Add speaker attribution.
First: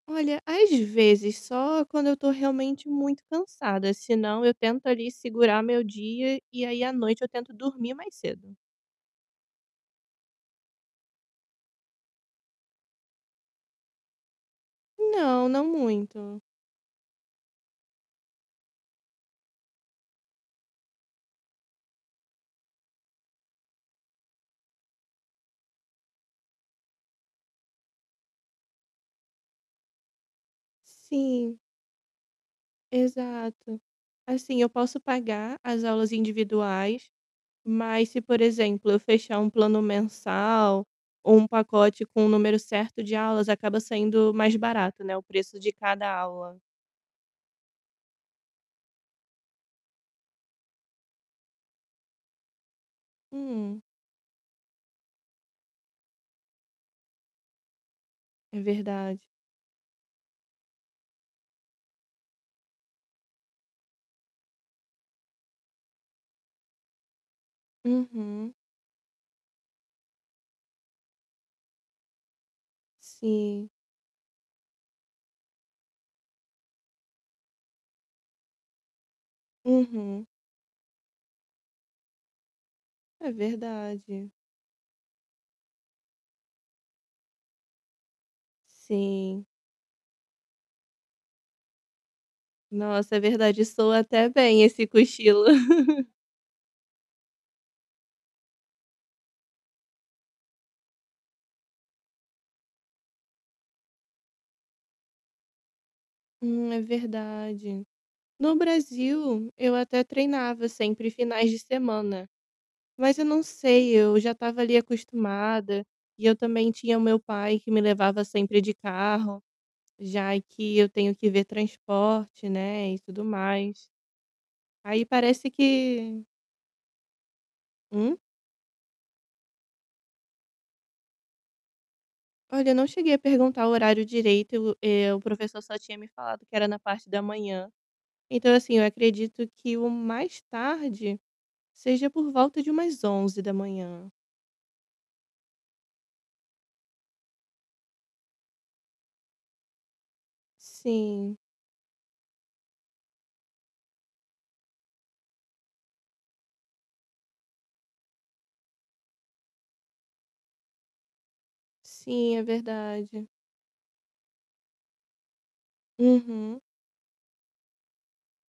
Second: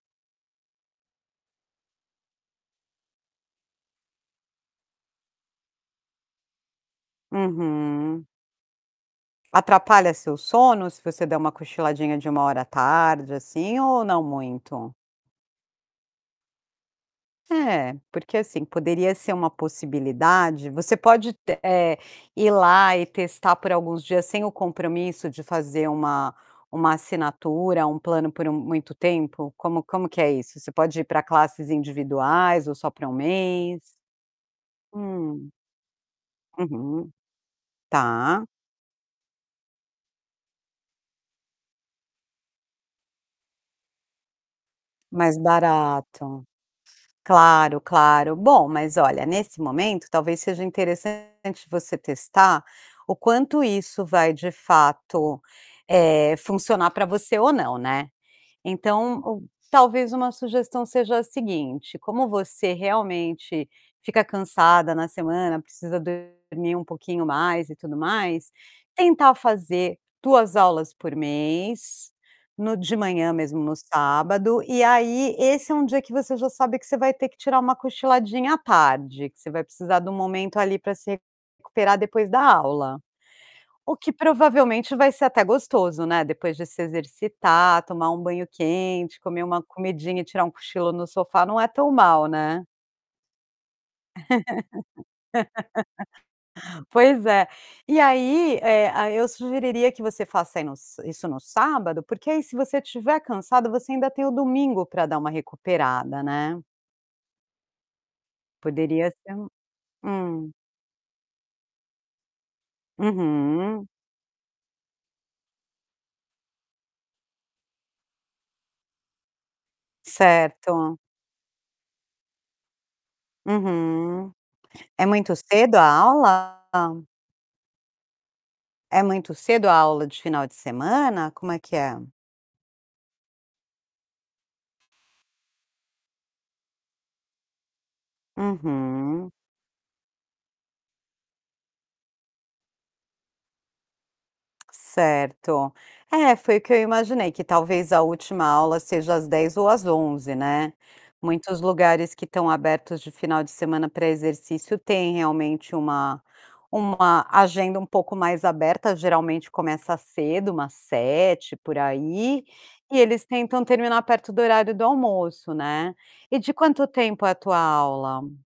Speaker 1: Olha, às vezes só quando eu estou realmente muito cansada. Senão, eu tento ali, segurar meu dia e aí, à noite, eu tento dormir mais
Speaker 2: Uhum.
Speaker 1: cedo.
Speaker 2: Atrapalha seu sono, se você der uma cochiladinha de 1 hora à tarde, assim, ou não muito?
Speaker 1: Não, não muito.
Speaker 2: É, porque, assim, poderia ser uma possibilidade. Você pode te eh, ir lá e testar por alguns dias sem o compromisso de fazer uma uma assinatura, um plano por um muito tempo? Como como que é isso? Você pode ir para
Speaker 1: Sim.
Speaker 2: classes individuais ou só para 1
Speaker 1: Exato.
Speaker 2: mês?
Speaker 1: Assim, eu posso
Speaker 2: Hum.
Speaker 1: pagar as aulas individuais,
Speaker 2: Uhum.
Speaker 1: mas, se por
Speaker 2: Tá.
Speaker 1: exemplo, eu fechar um plano mensal ou um pacote com o número certo de aulas, acaba saindo mais barato, né, o
Speaker 2: Mais
Speaker 1: preço de cada
Speaker 2: barato.
Speaker 1: aula.
Speaker 2: Claro, claro. Bom, mas olha, nesse momento, talvez seja interessante você testar o quanto
Speaker 1: Hum.
Speaker 2: isso vai, de fato, eh, funcionar pra você ou não, né.
Speaker 1: É verdade.
Speaker 2: Então, um talvez uma sugestão seja a seguinte: como você realmente fica cansada na semana, precisa dormir um pouquinho mais e tudo mais,
Speaker 1: Uhum.
Speaker 2: tentar fazer 2 aulas por mês, no de manhã mesmo,
Speaker 1: Sim.
Speaker 2: no sábado. E aí esse é um dia que você já sabe que você vai ter que tirar uma cochiladinha à tarde, que você vai precisar de um
Speaker 1: Uhum.
Speaker 2: momento ali, pra se recuperar depois da aula.
Speaker 1: É
Speaker 2: O que
Speaker 1: verdade.
Speaker 2: provavelmente vai ser até gostoso, né, depois, depois de se exercitar, tomar um banho quente, comer
Speaker 1: Sim.
Speaker 2: uma comidinha e tirar um cochilo no sofá não é tão mal, né.
Speaker 1: Nossa, é verdade, e soa até bem esse cochilo.
Speaker 2: Pois é. E aí, eh, aí eu sugeriria que você faça aí no s isso no sábado porque aí se você estiver cansado, você ainda tem o domingo pra dar uma recuperada, né.
Speaker 1: Hum, é verdade. No
Speaker 2: Poderia ser um
Speaker 1: Brasil, eu até
Speaker 2: Hum.
Speaker 1: treinava sempre finais de semana. Mas eu não
Speaker 2: Uhum.
Speaker 1: sei, eu já estava ali acostumada, e eu também tinha o meu pai que me levava sempre de carro, já aqui eu
Speaker 2: Certo.
Speaker 1: tenho que ver transporte, né, e tudo mais.
Speaker 2: Uhum.
Speaker 1: Aí
Speaker 2: É muito
Speaker 1: parece
Speaker 2: cedo a
Speaker 1: que
Speaker 2: aula?
Speaker 1: Hum?
Speaker 2: É muito cedo a aula de final de semana? Como é que é?
Speaker 1: Olha, eu não cheguei a perguntar o horário direito e o eh, o professor só tinha me falado que era na parte da manhã. Então, assim,
Speaker 2: Uhum.
Speaker 1: acredito que o mais tarde seja por volta de umas 11h.
Speaker 2: Certo. É, foi o que eu imaginei, que talvez a última aula seja às 10h ou às 11h, né.
Speaker 1: Sim.
Speaker 2: Muitos lugares que estão abertos de final de semana para exercício têm realmente uma uma agenda um pouco mais aberta. Geralmente começa cedo, umas 7h, por
Speaker 1: Sim, é
Speaker 2: aí, e eles
Speaker 1: verdade.
Speaker 2: tentam terminar perto do horário do almoço, né. E de
Speaker 1: Uhum.
Speaker 2: quanto tempo é a tua aula?